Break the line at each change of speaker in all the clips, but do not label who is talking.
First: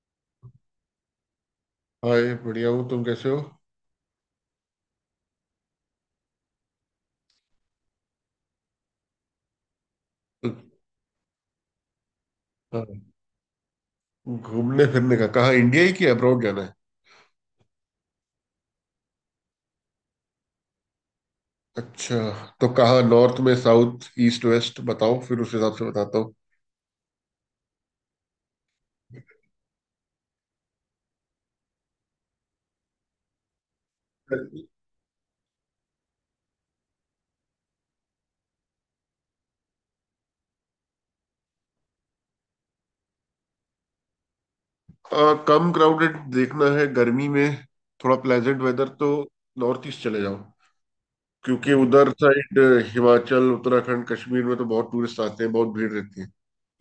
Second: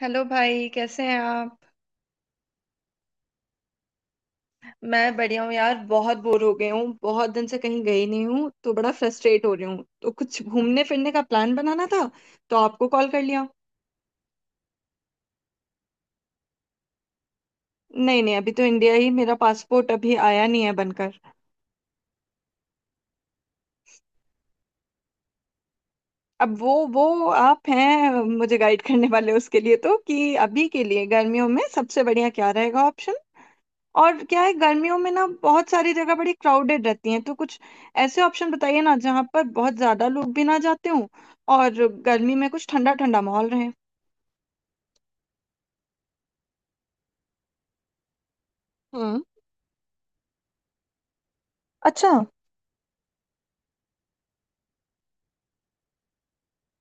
Hello भाई, कैसे हैं आप।
हाय, बढ़िया हूँ। तुम कैसे हो?
मैं बढ़िया हूँ यार, बहुत बोर हो गई हूँ। बहुत दिन से कहीं गई नहीं हूँ तो बड़ा फ्रस्ट्रेट हो रही हूँ, तो कुछ घूमने फिरने का प्लान बनाना था तो आपको कॉल
हाँ।
कर लिया।
घूमने फिरने का कहाँ, इंडिया ही कि अब्रॉड जाना है?
नहीं नहीं, अभी तो इंडिया ही। मेरा पासपोर्ट अभी आया नहीं है बनकर।
अच्छा। तो कहाँ, नॉर्थ में, साउथ, ईस्ट, वेस्ट? बताओ फिर उस हिसाब से बताता हूँ।
अब वो आप हैं मुझे गाइड करने वाले, उसके लिए तो। कि अभी के लिए गर्मियों में सबसे बढ़िया क्या रहेगा। और क्या है, गर्मियों में ना बहुत सारी जगह बड़ी क्राउडेड रहती हैं, तो कुछ ऐसे ऑप्शन बताइए ना जहाँ पर बहुत ज्यादा लोग भी ना जाते हों। और गर्मी में कुछ ठंडा ठंडा माहौल रहे।
कम क्राउडेड देखना है गर्मी में, थोड़ा प्लेजेंट वेदर तो।
हम्म।
नॉर्थ ईस्ट चले जाओ, क्योंकि उधर
अच्छा।
साइड हिमाचल, उत्तराखंड, कश्मीर में तो बहुत टूरिस्ट आते हैं, बहुत भीड़ रहती है।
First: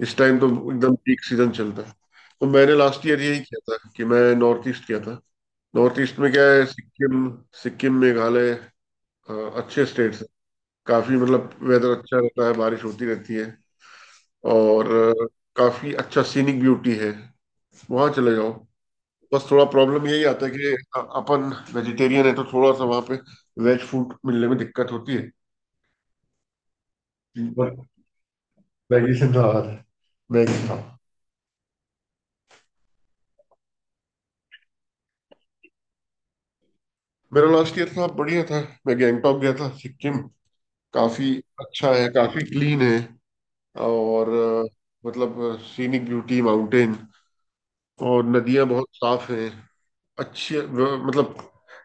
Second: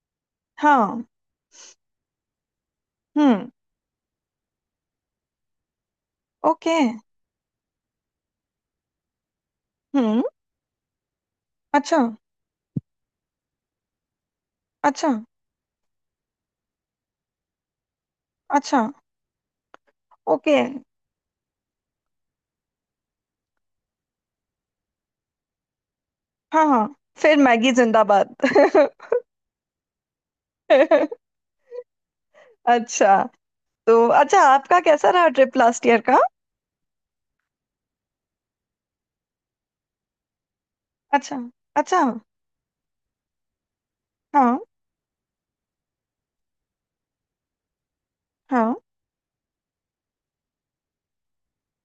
इस टाइम तो एकदम
हाँ।
पीक सीजन चलता है। तो मैंने लास्ट ईयर यही
हम्म।
किया था कि मैं नॉर्थ ईस्ट किया था। नॉर्थ ईस्ट में क्या है,
ओके।
सिक्किम, सिक्किम, मेघालय, अ, अच्छे स्टेट्स
हम्म।
हैं। काफी, मतलब वेदर
अच्छा।
अच्छा रहता है, बारिश होती रहती है। और
अच्छा।
काफी अच्छा सीनिक ब्यूटी है, वहां चले जाओ।
अच्छा।
बस थोड़ा प्रॉब्लम यही आता है
ओके।
कि अपन वेजिटेरियन है, तो थोड़ा सा वहां पे वेज फूड मिलने में दिक्कत होती है।
हाँ हाँ, फिर मैगी
बट
जिंदाबाद।
मैगी से नाराज है, मैगी था।
अच्छा, तो अच्छा आपका कैसा रहा ट्रिप लास्ट ईयर का।
मेरा लास्ट ईयर था, बढ़िया था। मैं गैंगटॉक गया था, सिक्किम। काफी
अच्छा।
अच्छा
अच्छा।
है, काफी क्लीन है। और
हाँ।
मतलब सीनिक ब्यूटी, माउंटेन और नदियां
हाँ।
बहुत साफ हैं। अच्छी मतलब,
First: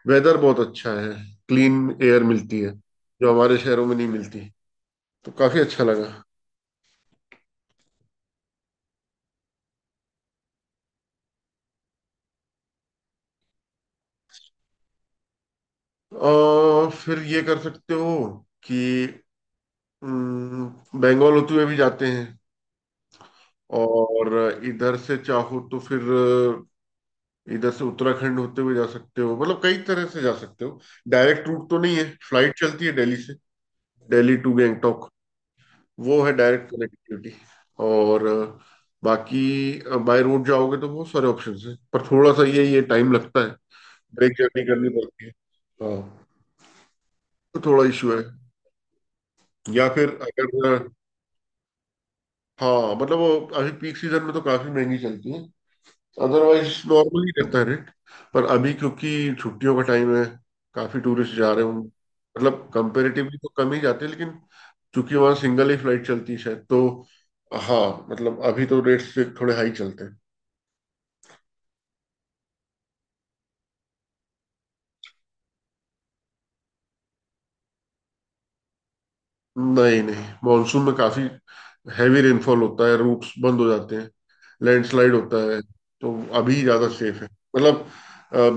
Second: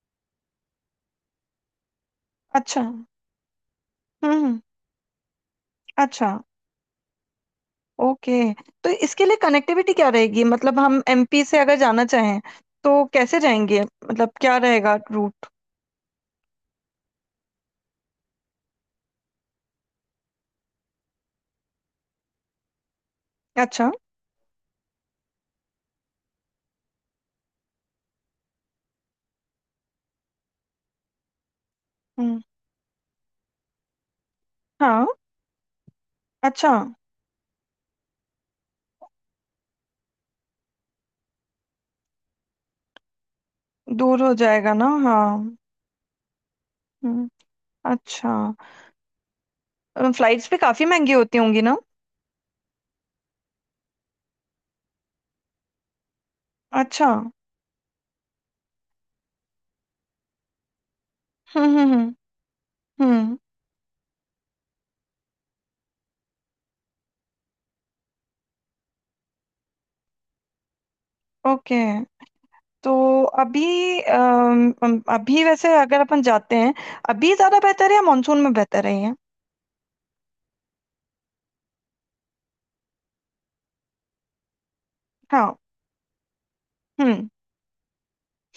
वेदर बहुत अच्छा है, क्लीन एयर मिलती है,
अच्छा।
जो हमारे शहरों में नहीं मिलती।
हम्म।
तो काफी अच्छा लगा।
अच्छा। ओके, तो इसके लिए कनेक्टिविटी क्या रहेगी, मतलब हम एमपी से अगर जाना चाहें तो कैसे जाएंगे, मतलब क्या रहेगा रूट।
और फिर ये कर सकते हो कि हम्म, बंगाल होते हुए भी जाते हैं।
अच्छा।
और इधर से चाहो तो फिर इधर से उत्तराखंड होते हुए जा सकते हो, मतलब कई तरह से जा सकते हो। डायरेक्ट रूट तो नहीं है,
हम्म।
फ्लाइट चलती है दिल्ली से, दिल्ली टू
हाँ।
गैंगटॉक, वो है डायरेक्ट
अच्छा,
कनेक्टिविटी। और बाकी बाय रोड जाओगे तो बहुत सारे ऑप्शंस हैं, पर थोड़ा सा ये टाइम लगता है,
दूर
ब्रेक
हो
जर्नी
जाएगा ना,
करनी पड़ती है।
हाँ।
हाँ,
हम्म।
तो थोड़ा इशू है।
अच्छा,
या फिर
फ्लाइट्स भी
अगर
काफी महंगी होती होंगी ना।
हाँ, मतलब वो अभी पीक सीजन में तो काफी महंगी चलती है, अदरवाइज
अच्छा।
नॉर्मल ही रहता है रेट। पर अभी क्योंकि छुट्टियों का टाइम है, काफी टूरिस्ट जा रहे होंगे।
हम्म।
मतलब कंपेरेटिवली
हम्म,
तो कम ही जाते हैं, लेकिन चूंकि वहाँ सिंगल ही फ्लाइट चलती है शायद, तो हाँ, मतलब अभी तो रेट्स थोड़े हाई चलते हैं।
ओके। तो अभी, अम, अम, अभी वैसे अगर अपन जाते हैं अभी ज्यादा बेहतर है या मानसून में बेहतर है ये?
नहीं, नहीं, मॉनसून में काफी हैवी रेनफॉल होता है, रूट्स बंद हो जाते हैं, लैंडस्लाइड होता
हाँ।
है। तो अभी ज्यादा सेफ है,
हम्म।
मतलब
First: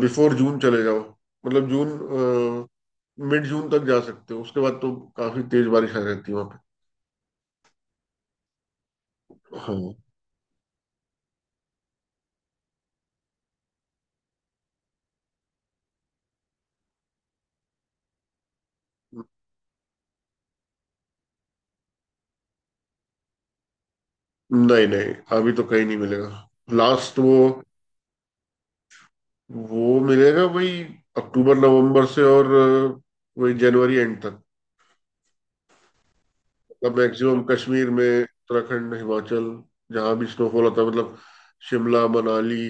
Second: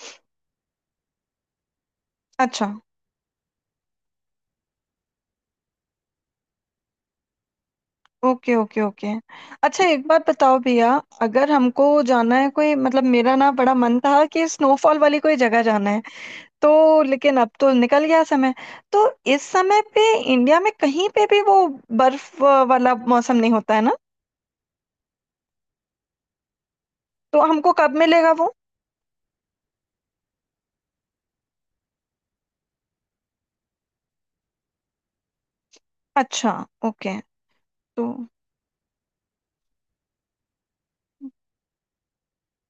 बिफोर जून चले जाओ, मतलब जून,
अच्छा।
मिड जून तक जा सकते हो, उसके बाद तो काफी तेज बारिश आ जाती है वहां पे।
Okay okay okay. अच्छा
हाँ।
एक बात बताओ भैया, अगर हमको जाना है कोई, मतलब मेरा ना बड़ा मन था कि स्नोफॉल वाली कोई जगह जाना है, तो लेकिन अब तो निकल गया समय। तो इस समय पे इंडिया में कहीं पे भी वो बर्फ वाला मौसम नहीं होता है ना।
नहीं, नहीं, अभी तो कहीं नहीं मिलेगा। लास्ट वो
तो हमको कब मिलेगा वो।
वो मिलेगा वही अक्टूबर नवंबर से, और वही जनवरी एंड तक।
अच्छा।
मतलब
ओके।
मैक्सिमम कश्मीर
तो
में,
हम्म।
उत्तराखंड, हिमाचल, जहाँ भी स्नोफॉल होता है, मतलब शिमला, मनाली,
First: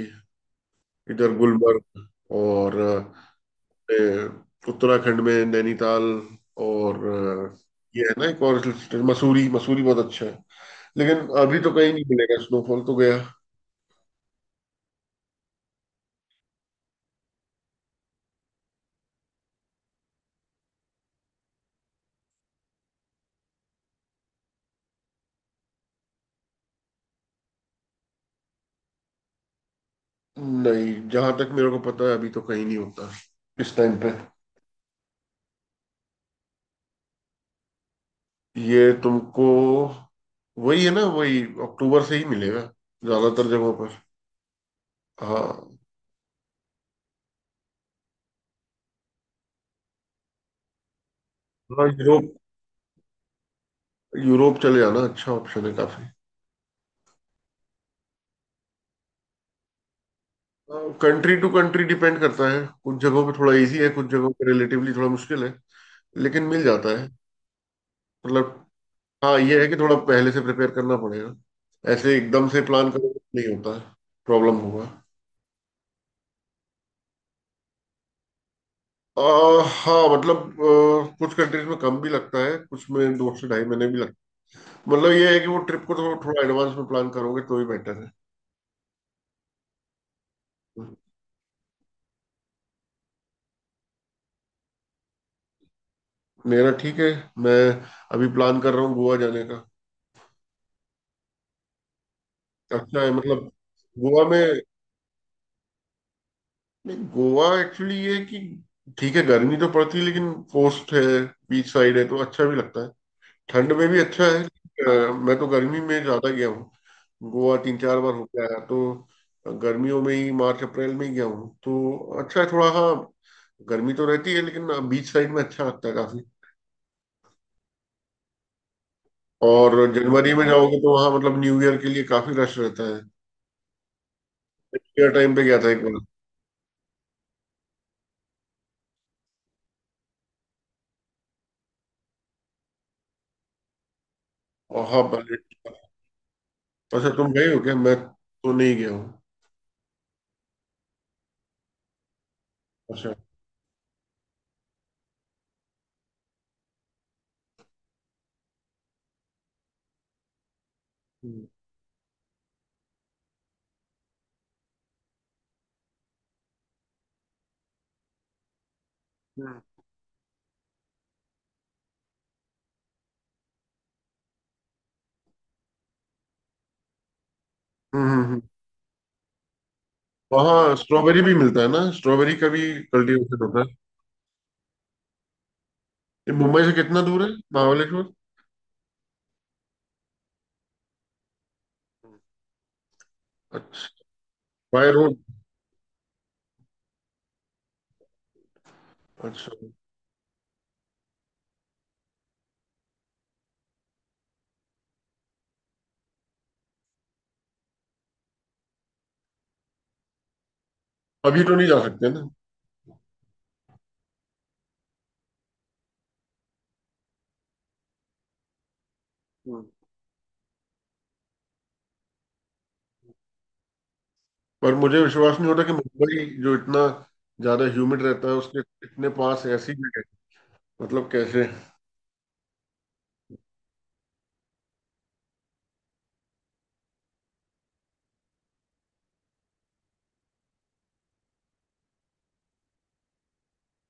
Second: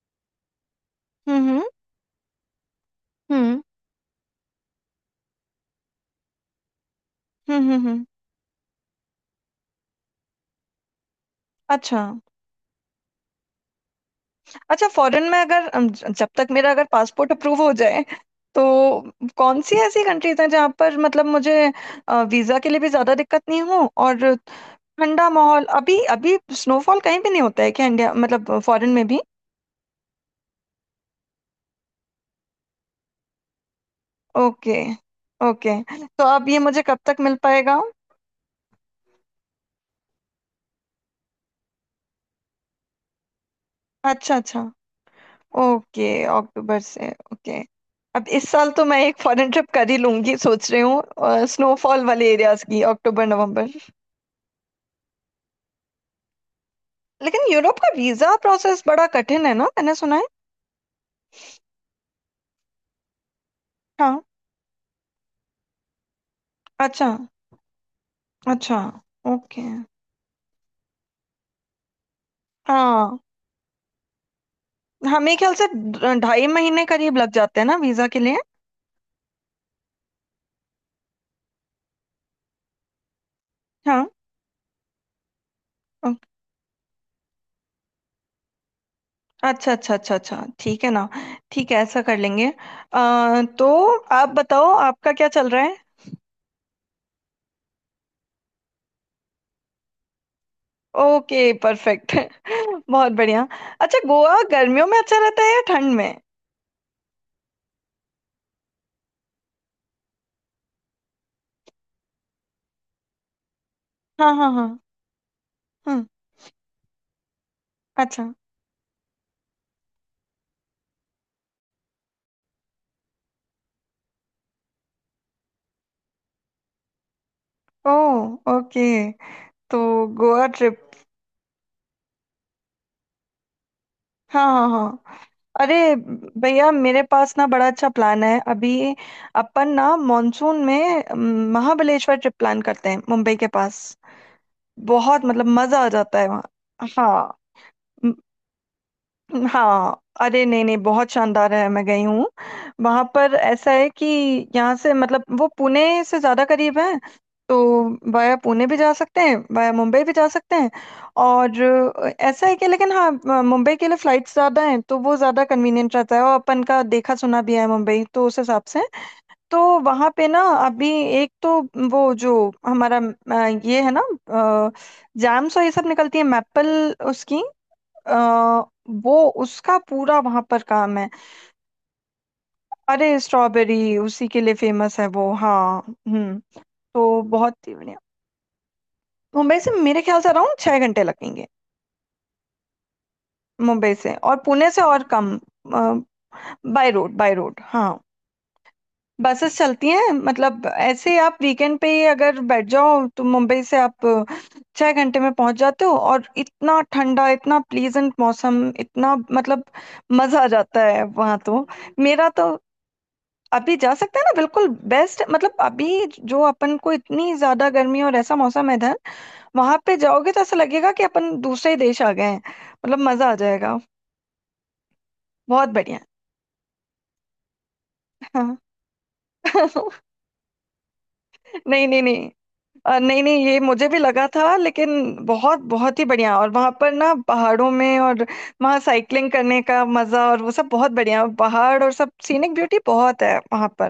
इधर
हम्म
गुलमर्ग, और
हम्म
ए, उत्तराखंड में नैनीताल, और
हम्म हम्म
ये
हम्म,
है ना, एक और हिल स्टेशन मसूरी। मसूरी बहुत अच्छा है, लेकिन अभी तो कहीं
अच्छा।
नहीं मिलेगा, स्नोफॉल तो गया।
अच्छा, फॉरेन में अगर जब तक मेरा अगर पासपोर्ट अप्रूव हो जाए तो कौन सी ऐसी कंट्रीज हैं जहाँ पर, मतलब मुझे वीजा के लिए भी ज्यादा दिक्कत नहीं हो, और ठंडा माहौल। अभी अभी स्नोफॉल कहीं भी नहीं होता है क्या, इंडिया मतलब, फॉरेन में भी।
नहीं, जहां तक मेरे को पता है, अभी तो कहीं नहीं होता इस टाइम पे।
ओके। ओके, तो अब ये मुझे कब तक मिल पाएगा।
ये तुमको वही है ना, वही अक्टूबर से ही मिलेगा ज्यादातर जगहों पर।
अच्छा अच्छा।
हाँ।
ओके। अक्टूबर से, ओके। अब इस साल तो मैं एक फॉरेन ट्रिप कर ही लूंगी, सोच रही हूँ
हाँ,
स्नोफॉल वाले
यूरोप,
एरियाज की अक्टूबर नवंबर।
यूरोप चले जाना अच्छा ऑप्शन है काफी।
लेकिन यूरोप का वीजा प्रोसेस बड़ा कठिन है ना, मैंने सुना है।
कंट्री टू कंट्री डिपेंड करता है, कुछ जगहों पे थोड़ा इजी है, कुछ
हाँ।
जगहों पे रिलेटिवली थोड़ा मुश्किल है, लेकिन मिल जाता है,
अच्छा।
मतलब
अच्छा।
हाँ, ये है
ओके।
कि थोड़ा पहले से प्रिपेयर करना पड़ेगा। ऐसे एकदम से प्लान
हाँ।
करोगे नहीं होता है, प्रॉब्लम होगा।
हाँ, मेरे ख्याल से ढाई महीने करीब लग जाते हैं ना वीजा के लिए।
हाँ, मतलब कुछ कंट्रीज में कम भी लगता है, कुछ में 2 से ढाई महीने भी
हाँ।
लगता है। मतलब ये है कि वो ट्रिप को
ओ-
थोड़ा थोड़ा एडवांस में प्लान करोगे तो ही बेटर है।
अच्छा अच्छा अच्छा अच्छा, ठीक है ना। ठीक है, ऐसा कर लेंगे। तो आप बताओ आपका क्या चल रहा है।
मेरा ठीक है। मैं अभी प्लान कर रहा हूँ गोवा जाने का।
Okay, perfect.
अच्छा है,
बहुत बढ़िया।
मतलब
अच्छा
गोवा
गोवा
में,
गर्मियों में अच्छा रहता है या ठंड में।
नहीं गोवा एक्चुअली ये है कि ठीक है, गर्मी तो पड़ती है लेकिन कोस्ट है, बीच साइड है तो अच्छा भी लगता है। ठंड में भी अच्छा
हाँ
है।
हाँ हाँ।
मैं तो गर्मी में
हम्म।
ज्यादा गया हूँ, गोवा तीन चार बार हो
अच्छा।
गया, तो गर्मियों में ही मार्च अप्रैल में ही गया हूँ तो। अच्छा है थोड़ा, हाँ, गर्मी तो रहती है लेकिन बीच साइड में अच्छा लगता है काफी।
ओ। ओके।
और
तो
जनवरी में
गोवा
जाओगे
ट्रिप।
तो वहाँ मतलब न्यू ईयर के लिए काफी रश रहता है,
हाँ हाँ
ईयर
हाँ।
टाइम पे गया था
अरे
एक बार।
भैया, मेरे पास ना बड़ा अच्छा प्लान है अभी। अपन ना मॉनसून में, महाबलेश्वर ट्रिप प्लान करते हैं, मुंबई के पास।
और हाँ,
बहुत,
पहले
मतलब मजा आ जाता है वहाँ।
अच्छा, तुम
हाँ
गए हो क्या? मैं तो नहीं गया हूँ।
हाँ। अरे नहीं नहीं, बहुत शानदार है, मैं गई हूँ। वहां
अच्छा।
पर ऐसा है कि यहाँ से, मतलब वो पुणे से ज्यादा करीब है, तो वाया पुणे भी जा सकते हैं, वाया मुंबई भी जा सकते हैं।
हम्म,
और ऐसा है कि, लेकिन हाँ, मुंबई के लिए फ्लाइट्स ज्यादा हैं तो वो ज्यादा कन्वीनियंट रहता है, और अपन का देखा सुना भी है मुंबई तो, उस हिसाब से। तो वहां पे ना अभी, एक तो वो जो हमारा ये है ना, जैम्स और ये सब निकलती है मैपल उसकी।
हम्म,
अ, वो उसका पूरा वहां पर
वहाँ
काम है।
स्ट्रॉबेरी भी मिलता है ना, स्ट्रॉबेरी का भी
अरे
कल्टीवेशन होता है।
स्ट्रॉबेरी उसी के लिए फेमस है वो, हाँ।
ये
हम्म।
मुंबई से कितना दूर
तो
है
बहुत ही बढ़िया।
महाबलेश्वर?
मुंबई से मेरे ख्याल से अराउंड 6 घंटे लगेंगे। मुंबई
अच्छा,
से, और पुणे से
बाय
और
रोड?
कम। बाय रोड, बाय रोड हाँ।
अच्छा,
बसेस चलती हैं, मतलब ऐसे आप वीकेंड पे ही अगर बैठ जाओ तो मुंबई से आप 6 घंटे में पहुंच जाते हो, और इतना ठंडा, इतना प्लीजेंट मौसम, इतना मतलब, मजा आ जाता है वहां
अभी तो नहीं
तो।
जा सकते ना?
मेरा तो, अभी जा सकते हैं ना बिल्कुल। बेस्ट, मतलब अभी जो अपन को इतनी ज्यादा गर्मी और ऐसा मौसम है इधर,
हम्म।
वहां पे जाओगे तो ऐसा लगेगा कि अपन दूसरे ही देश आ गए हैं। मतलब मजा आ जाएगा।
पर मुझे विश्वास नहीं होता
बहुत
कि
बढ़िया।
मुंबई जो इतना ज्यादा ह्यूमिड रहता है,
हाँ।
उसके इतने पास ऐसी जगह है। मतलब कैसे?
नहीं नहीं नहीं, नहीं नहीं, ये मुझे भी लगा था लेकिन बहुत, बहुत ही बढ़िया। और वहां पर ना पहाड़ों में, और वहाँ साइकिलिंग करने का मजा, और वो सब बहुत बढ़िया, पहाड़ और सब सीनिक ब्यूटी बहुत है वहां पर।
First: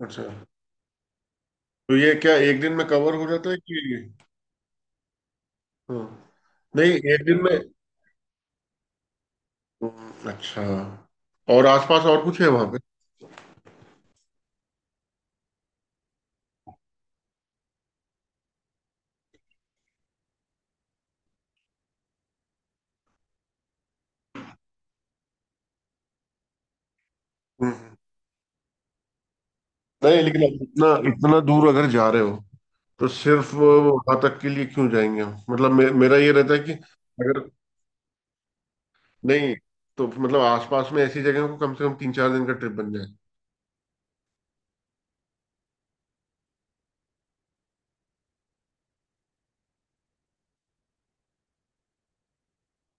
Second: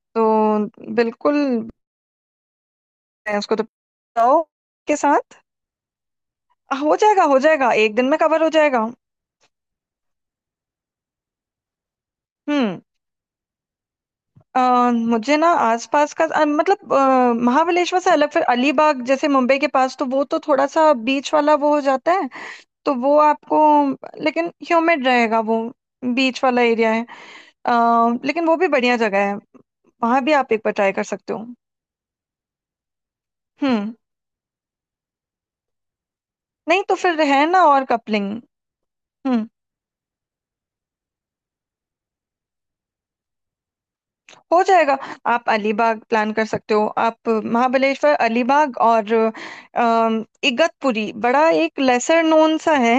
अच्छा,
तो बिल्कुल।
तो ये क्या एक दिन में कवर हो
मैं
जाता है
उसको तो
कि?
बताओ के साथ,
हाँ, नहीं,
हो
एक
जाएगा हो
दिन में।
जाएगा, एक दिन में कवर हो जाएगा।
अच्छा। और आसपास और कुछ है वहां पे?
हम्म। मुझे ना आसपास का, मतलब महाबलेश्वर से अलग, फिर अलीबाग जैसे मुंबई के पास, तो वो तो थोड़ा सा बीच वाला वो हो जाता है, तो वो आपको, लेकिन ह्यूमिड रहेगा वो, बीच वाला एरिया है। अ,
हम्म।
लेकिन वो भी बढ़िया जगह है,
नहीं,
वहां भी
लेकिन
आप
अब
एक बार
इतना,
ट्राई कर सकते
इतना
हो।
दूर अगर जा रहे हो, तो सिर्फ
हम्म।
वहां तक के लिए क्यों जाएंगे हम, मतलब मेरा ये रहता है कि
नहीं तो फिर है
अगर
ना और कपलिंग
नहीं, तो मतलब आसपास में ऐसी जगह को कम से कम 3-4 दिन का ट्रिप बन जाए।
हो जाएगा। आप अलीबाग प्लान कर सकते हो, आप महाबलेश्वर अलीबाग, और इगतपुरी, बड़ा एक लेसर नोन सा है,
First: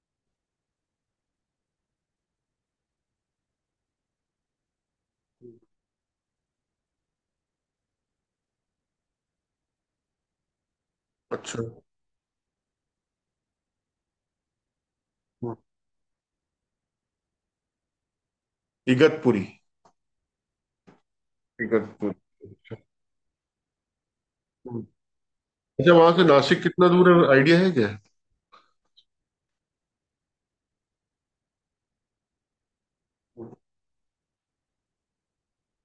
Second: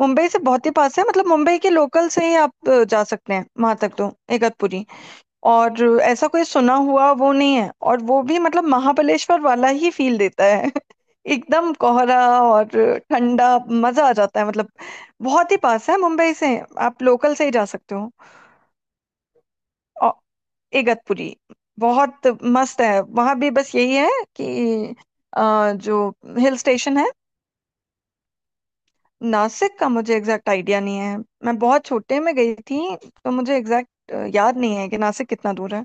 मुंबई से बहुत ही पास है, मतलब मुंबई के लोकल से ही आप जा सकते हैं वहां तक, तो इगतपुरी। और ऐसा कोई सुना हुआ वो नहीं है, और वो भी मतलब महाबलेश्वर वाला ही फील देता है।
अच्छा।
एकदम कोहरा और ठंडा, मजा आ जाता है मतलब। बहुत
हम्म।
ही पास है मुंबई से, आप लोकल से ही जा सकते हो।
इगतपुरी,
इगतपुरी।
इगतपुरी।
बहुत
अच्छा।
मस्त है वहां भी। बस यही है कि,
हम्म। अच्छा,
जो
वहां से
हिल
नासिक कितना
स्टेशन है।
दूर है, आइडिया है क्या?
नासिक का मुझे एग्जैक्ट आइडिया नहीं है, मैं बहुत छोटे में गई थी, तो मुझे एग्जैक्ट याद नहीं है कि नासिक कितना दूर है।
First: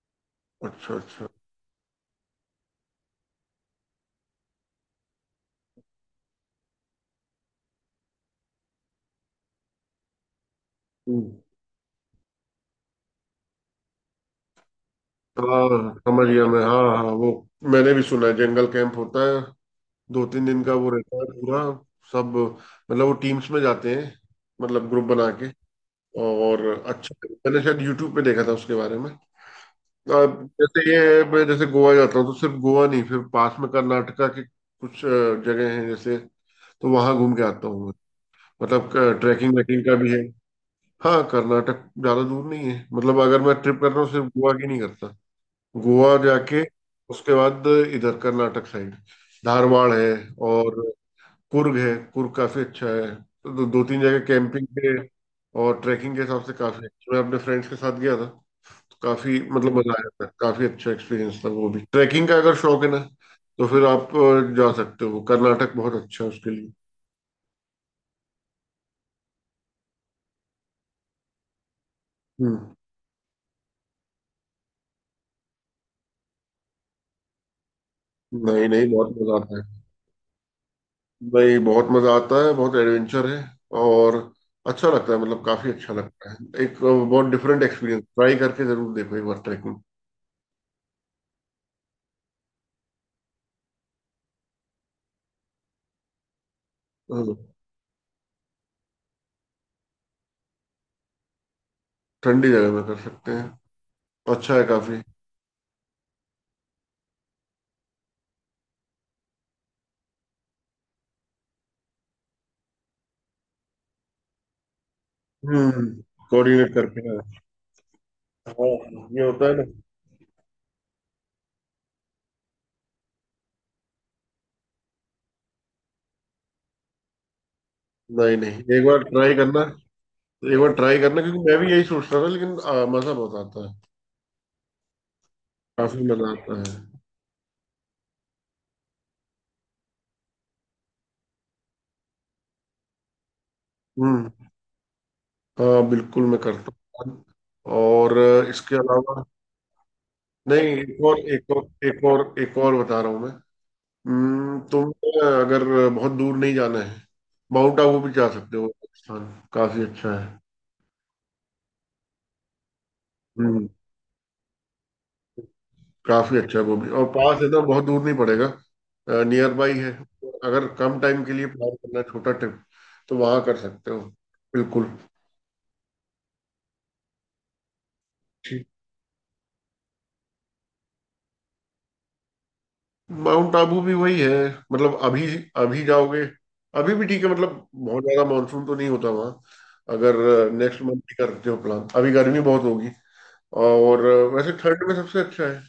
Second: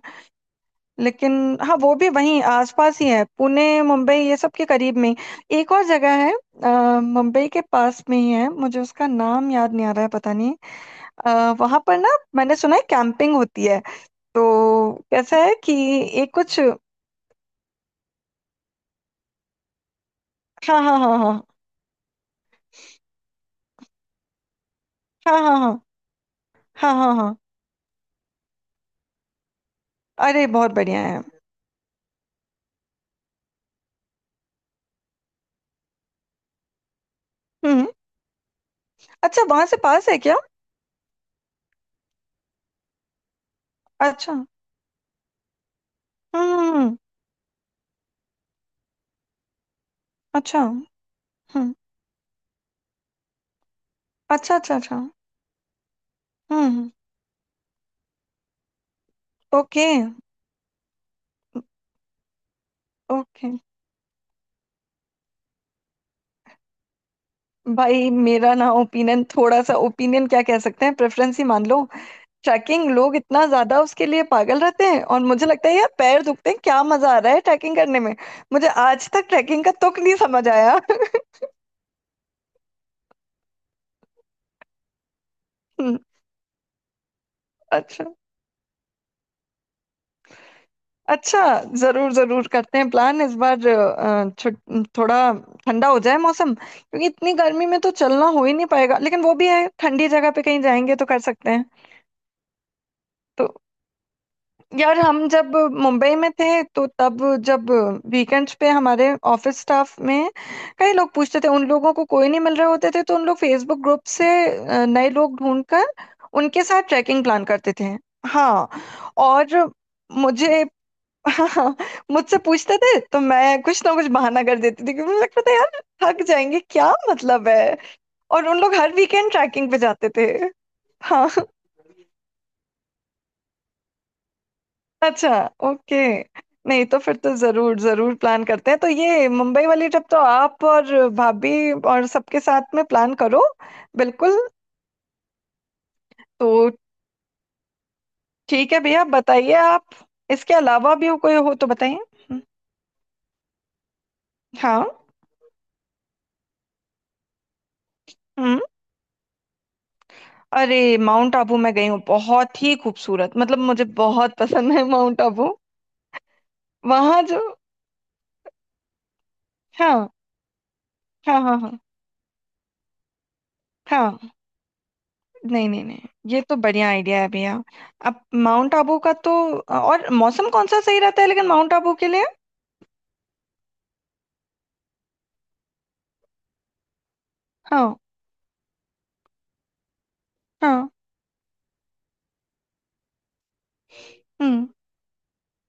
अच्छा, अच्छा।
लेकिन हाँ, वो भी वहीं आसपास ही है, पुणे मुंबई ये सब के करीब में। एक और जगह है मुंबई के पास में ही है, मुझे उसका नाम याद नहीं आ रहा है, पता नहीं।
हम्म।
वहां पर ना मैंने सुना है कैंपिंग होती है, तो कैसा है कि,
हाँ, समझ
एक
गया
कुछ।
मैं। हाँ हाँ, वो मैंने भी सुना है, जंगल कैंप होता है, 2-3 दिन का
हाँ
वो
हाँ
रहता
हाँ
है
हाँ।
पूरा। सब, मतलब वो टीम्स में जाते हैं, मतलब ग्रुप बना
हाँ
के।
हाँ हाँ
और
हाँ हाँ
अच्छा,
हाँ।
मैंने शायद यूट्यूब पे देखा था उसके बारे में। अब
अरे बहुत
जैसे ये
बढ़िया है।
है, मैं जैसे गोवा जाता हूँ तो सिर्फ गोवा नहीं, फिर पास में कर्नाटका के कुछ जगह हैं, जैसे तो वहां घूम के आता
हम्म।
हूँ मैं। मतलब
अच्छा,
ट्रैकिंग
वहां से
वैकिंग का
पास
भी
है
है।
क्या।
हाँ, कर्नाटक ज्यादा दूर नहीं है, मतलब अगर मैं ट्रिप कर रहा हूँ सिर्फ
अच्छा।
गोवा की नहीं करता। गोवा जाके
हम्म।
उसके बाद इधर कर्नाटक साइड, धारवाड़ है,
अच्छा।
और
हम्म।
कुर्ग है, कुर्ग काफी अच्छा है। तो दो तीन जगह
अच्छा
कैंपिंग
अच्छा
के
अच्छा।
और ट्रैकिंग के हिसाब से काफी
हम्म।
अच्छा। मैं अपने फ्रेंड्स के साथ गया था, काफी मतलब
ओके।
मजा आया था, काफी अच्छा एक्सपीरियंस था वो भी ट्रैकिंग का, अगर शौक है ना,
ओके।
तो फिर आप जा सकते हो, कर्नाटक बहुत अच्छा है उसके लिए।
भाई मेरा ना ओपिनियन, थोड़ा सा ओपिनियन क्या, कह सकते हैं प्रेफरेंस ही मान लो।
हम्म।
ट्रैकिंग लोग इतना ज्यादा उसके लिए पागल रहते हैं, और मुझे लगता है यार पैर दुखते हैं, क्या मजा आ रहा है ट्रैकिंग करने में।
नहीं,
मुझे
नहीं,
आज
बहुत
तक
मजा आता
ट्रैकिंग का
है।
तुक नहीं समझ आया।
नहीं, बहुत मजा आता है, बहुत एडवेंचर है, और अच्छा लगता है, मतलब काफी अच्छा
हम्म,
लगता है। एक बहुत डिफरेंट एक्सपीरियंस,
अच्छा।
ट्राई करके जरूर देखो एक बार ट्रैकिंग।
अच्छा। जरूर जरूर, करते हैं प्लान इस बार। थोड़ा ठंडा हो जाए मौसम, क्योंकि इतनी
हाँ,
गर्मी में तो चलना हो ही नहीं पाएगा, लेकिन वो भी है ठंडी जगह पे कहीं जाएंगे तो कर सकते हैं।
ठंडी जगह में कर सकते
तो
हैं, अच्छा है
यार
काफी।
हम जब मुंबई में थे तो तब, जब वीकेंड्स पे हमारे ऑफिस स्टाफ में कई लोग पूछते थे, उन लोगों को कोई नहीं मिल रहे होते थे तो उन लोग फेसबुक ग्रुप से नए लोग ढूंढ कर
हम्म।
उनके
कोऑर्डिनेट
साथ
करके, हाँ।
ट्रैकिंग प्लान करते थे।
हाँ,
हाँ।
ये होता है
और
ना।
मुझे, हाँ, मुझसे पूछते थे तो मैं कुछ ना कुछ बहाना कर देती थी, क्योंकि मुझे लगता था यार थक जाएंगे, क्या मतलब है।
नहीं,
और
नहीं,
उन लोग
एक
हर
बार
वीकेंड
ट्राई करना।
ट्रैकिंग पे जाते थे।
एक बार ट्राई करना,
हाँ।
क्योंकि मैं भी यही सोच रहा था, लेकिन मजा बहुत आता है,
अच्छा।
काफी
ओके।
मजा आता है।
नहीं तो फिर तो जरूर जरूर प्लान करते हैं। तो ये मुंबई वाली ट्रिप तो आप और भाभी और सबके साथ में प्लान करो,
हम्म।
बिल्कुल।
हाँ, बिल्कुल, मैं
तो
करता हूँ। और
ठीक
इसके
है भैया,
अलावा
बताइए आप इसके
नहीं,
अलावा
एक
भी
और
कोई
एक
हो
और
तो बताइए।
एक और
हम्म,
एक और बता रहा हूँ मैं।
हाँ।
तुम अगर बहुत दूर नहीं जाना है, माउंट आबू भी जा सकते
हम्म।
हो। वो स्थान काफी अच्छा है।
अरे माउंट आबू मैं गई हूँ, बहुत ही खूबसूरत, मतलब
हम्म।
मुझे बहुत पसंद है माउंट आबू।
काफी अच्छा है वो भी, और
वहां जो,
पास है ना, बहुत दूर नहीं पड़ेगा, नियर बाई है।
हाँ।
अगर कम टाइम के
हाँ
लिए
हाँ
प्लान
हाँ।
करना है, छोटा ट्रिप, तो वहां कर सकते हो,
हाँ
बिल्कुल।
नहीं नहीं नहीं, ये तो बढ़िया आइडिया है भैया। अब माउंट आबू का तो, और मौसम कौन सा सही रहता है लेकिन माउंट आबू के लिए।
माउंट आबू भी वही है, मतलब अभी, अभी जाओगे अभी भी ठीक है, मतलब
हाँ।
बहुत ज्यादा मानसून तो नहीं होता वहाँ। अगर नेक्स्ट
हाँ।
मंथ भी करते हो प्लान, अभी गर्मी बहुत होगी। और वैसे
हम्म।
ठंड में सबसे अच्छा है।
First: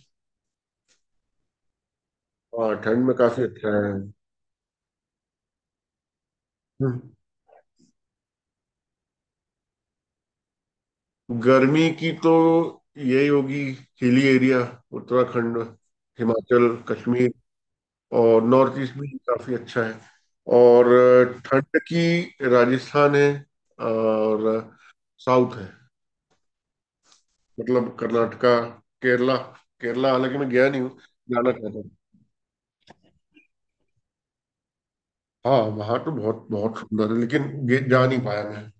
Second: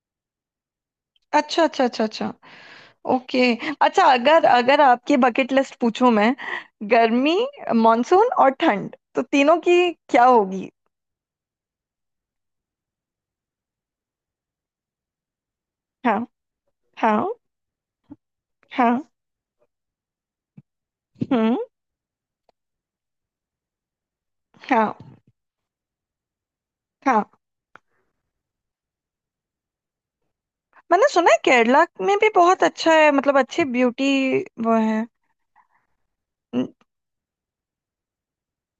अच्छा अच्छा अच्छा अच्छा।
हाँ, ठंड में काफी
ओके।
अच्छा है।
अच्छा, अगर अगर आपकी बकेट लिस्ट पूछूं मैं,
हम्म।
गर्मी मानसून और ठंड तो तीनों की क्या होगी।
गर्मी की तो यही होगी, हिली एरिया, उत्तराखंड,
हाँ।
हिमाचल,
हाँ।
कश्मीर, और नॉर्थ ईस्ट
हाँ।
भी काफी अच्छा है। और
हम्म।
ठंड की राजस्थान है, और
हाँ।
साउथ है,
हाँ,
मतलब कर्नाटका, केरला। केरला हालांकि मैं गया नहीं हूँ,
मैंने सुना है
जाना चाहता
केरला
हूँ।
में भी बहुत अच्छा है, मतलब अच्छे ब्यूटी वो है।
हाँ, वहां तो बहुत बहुत सुंदर है, लेकिन जा नहीं पाया मैं,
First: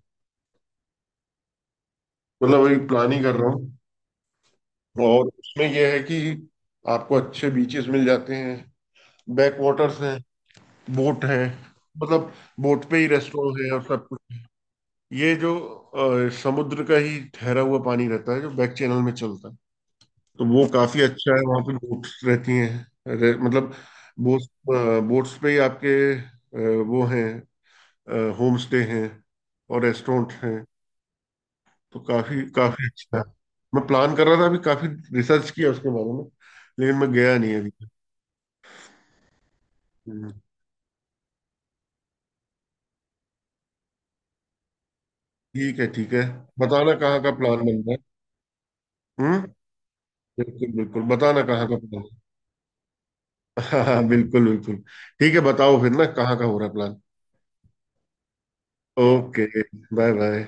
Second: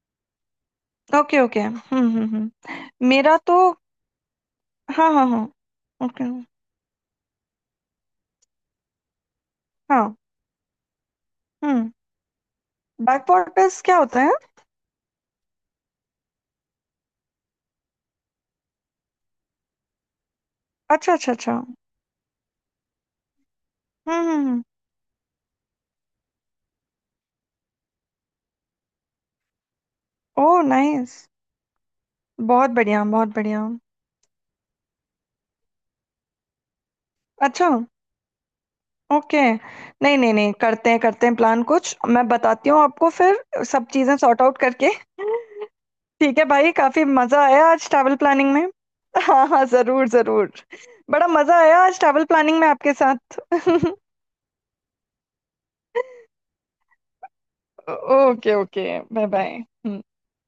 ओके ओके। हम्म।
मतलब वही
हम्म,
प्लान ही कर
मेरा
रहा
तो,
हूँ।
हाँ
और
हाँ हाँ।
उसमें यह है कि
ओके।
आपको अच्छे बीचेस मिल जाते हैं, बैक वाटर्स
हाँ।
हैं, बोट है,
हम्म।
मतलब बोट पे ही
बैक
रेस्टोरेंट है
वाटर्स
और
क्या
सब कुछ।
होता है।
ये जो समुद्र का ही ठहरा हुआ पानी रहता है, जो बैक चैनल में चलता है, तो वो काफी
अच्छा अच्छा
अच्छा है।
अच्छा।
वहां पे
हम्म।
बोट्स रहती हैं, मतलब बोट्स
हम्म।
बोट्स पे ही आपके वो हैं, होम स्टे हैं और रेस्टोरेंट हैं,
ओह नाइस।
तो काफी
बहुत
काफी
बढ़िया,
अच्छा है।
बहुत बढ़िया।
मैं प्लान कर रहा था, अभी काफी रिसर्च किया उसके बारे में, लेकिन मैं गया नहीं
अच्छा।
अभी तक।
ओके। नहीं
हम्म,
नहीं नहीं, करते हैं करते हैं प्लान कुछ, मैं बताती हूँ आपको फिर, सब चीज़ें सॉर्ट आउट करके। ठीक
ठीक है, ठीक है।
है भाई,
बताना
काफी
कहाँ का
मजा
प्लान
आया
बन
आज
रहा
ट्रैवल प्लानिंग में।
है। हम्म।
हाँ हाँ, जरूर जरूर।
बिल्कुल, बिल्कुल,
बड़ा
बताना
मजा
कहाँ का
आया आज
प्लान।
ट्रैवल प्लानिंग में आपके साथ।
हाँ हाँ, बिल्कुल, बिल्कुल, ठीक है, बताओ फिर ना, कहाँ का हो रहा है plan?
Okay okay, bye
okay,
bye.
Bye bye.